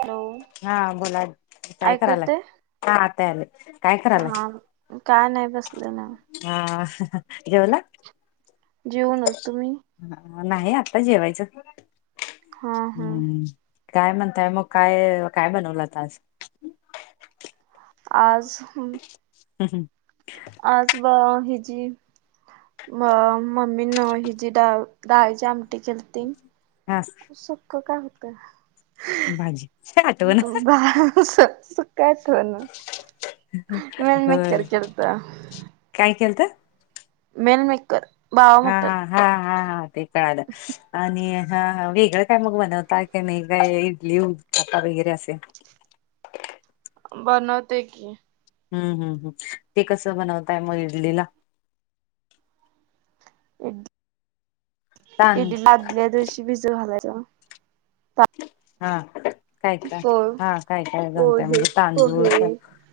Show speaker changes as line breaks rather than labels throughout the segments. Hello.
हा बोला, काय
ऐकू
करायलात?
येतंय?
रानात ते आलेत
हा, काय नाय बसले निवांत.
हा असू दया, जेवला?
जेऊनच, तुम्ही
ह, नाही आता जेवायचं,
हा हा
हम्म काय म्हणताय, मग काय, काय बनवलंत आज?
आज, हम्म
हं, हं
आज ब हिची म मम्मी न हिची डाळ - डाळीची आमटी केलती.
हं
सुखं काय होत?
भाजी आठवण
बास सु काय चाललंय, नाय मी तर
होय
जेवता
काय केलतं?
मेनमेकर
हा, हा, हा, हा, हा, ते कळालं आणि हा - हा वेगळं काय मग बनवता का नाही? काय इडली, उत्तपा वगैरे असे
बनवते की
हं- हं -हं, ते कसं बनवताय, मग इडलीला? तांद
इडलीला, आदल्या दिवशी भिजू घालायचं म
हा काय - काय,
पो
हा काय - काय, घालताय
पोहे
म्हणजे तांदूळ
पोहे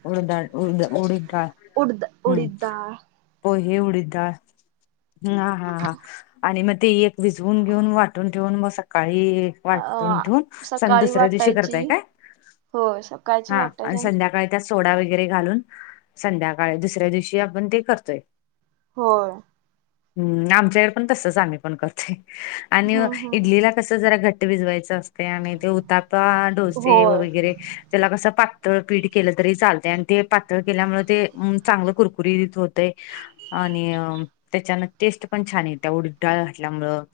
उडद डाळ उडद उडीद डाळ
त
हम्म
उडीद डाळ
पोहे, उडीद डाळ, हा- हा- हा आणि मग ते एक भिजवून घेऊन, वाटून ठेवून, मग सकाळी वाटून
अ
ठेवून सण
सकाळी
दुसऱ्या दिवशी
वाटायची
करताय काय?
होय सकाळची
हा
वाटायची
आणि संध्याकाळी त्यात सोडा वगैरे घालून, संध्याकाळी दुसऱ्या दिवशी आपण ते करतोय.
होय.
हम्म आमच्या इकडं पण तसंच आम्ही पण करतोय, आणि
हम्म हम्म
इडलीला- कस जरा घट्ट भिजवायचं असतय, आणि ते उत्तपा डोसे
होय
वगैरे त्याला कसं पातळ पीठ केलं तरी चालतय, आणि ते पातळ केल्यामुळं ते चांगलं कुरकुरी होत तय, आणि त्याच्यान टेस्ट पण छान येत्या उडीद डाळ घातल्यामुळं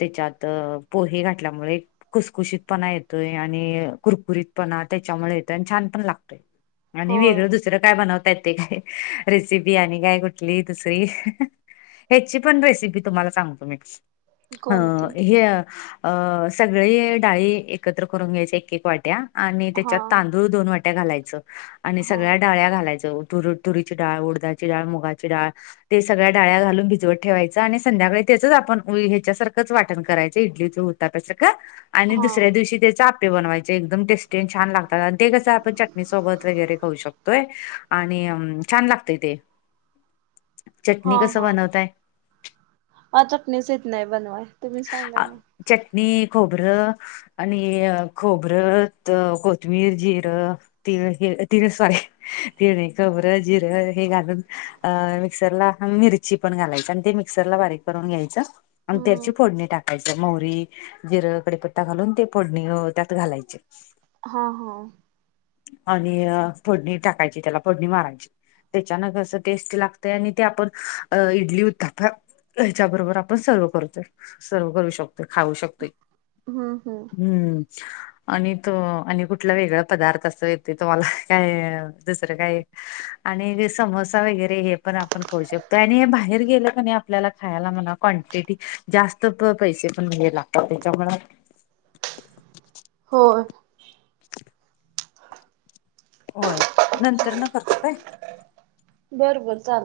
त्याच्यात पोहे घातल्यामुळे कुसखुशीतपणा येतोय, आणि कुरकुरीतपणा त्याच्यामुळे येतोय, आणि छान पण लागतय. आणि
होय
वेगळं दुसरं काय बनवता येतय, रेसिपी आणि काय कुठली दुसरी. हेचि पण रेसिपी तुम्हाला सांगतो मी, अं
कोणती
हे अ स सगळी डाळी एकत्र करून घ्यायच एक एक वाट्या, आणि
हा
त्याच्यात तांदूळ दोन वाट्या घालायचं, आणि
हा
सगळ्या डाळ्या घालायचं, तूर तुरीची डाळ, उडदाची डाळ, मुगाची डाळ, ते सगळ्या डाळ्या घालून भिजवत ठेवायचं, आणि संध्याकाळी त्याचच आपण ह्याच्यासारखंच वाट करायचं, इडलीचा ऊत्ताप्याच तसं गं, आणि
हा
दुसऱ्या दिवशी त्याचं अप आप्पे बनवायचे, एकदम टेस्टी आणि छान लागतात, आणि ते कसं आपण चटणी वगैरे सोबत खाऊ शकतोय. आणि छान लागतय ते. चटणी
हा
कसं
हा,
बनवताय
मला चटणीच येत नाय बनवाय, तुम्ही सांगा
आ-
ना.
चटणी खोबरं आणि खोबरंत, कोथबिर, जिरं, तिळ हे सॉरी तिळ नाही, खोबरं जिरं हे घालून अ मिक्सर ला मिरची मिरची पण घालायचं, अन ते मिक्सरला बारीक करून घ्यायचं, अन
हम्म
त्याची मव्हरी, जिरं, कडिपत्ता घालून ते फोडणी अ त्यात घालायचं.
हा हा.
आणि फोडणी टाकायची त्याला फोडणी मारायची. त्याच्यानं कसं टेस्ट लागतंय आणि ते आपण इडली उतापा- ह्याच्याबरोबर आपण सर्व करूतोय. सर्व करू शकतोय खाऊ शकतोय, हम्म. आणि तो आणि कुठला वेगळा पदार्थ असतोय येतोय तुम्हाला काय दुसरं काय आणि समोसा वगैरे हे पण आपण खाऊ शकतोय, आणि हे बाहेर गेलं क नाही आपल्याला खायला म्हणा क्वांटिटी जास्त पण पैसे पण म्हणजे लागतात, त्याच्यामुळं
होय.
[inaudible] होय, नंतर न करतो काय.
बरं बरं चाल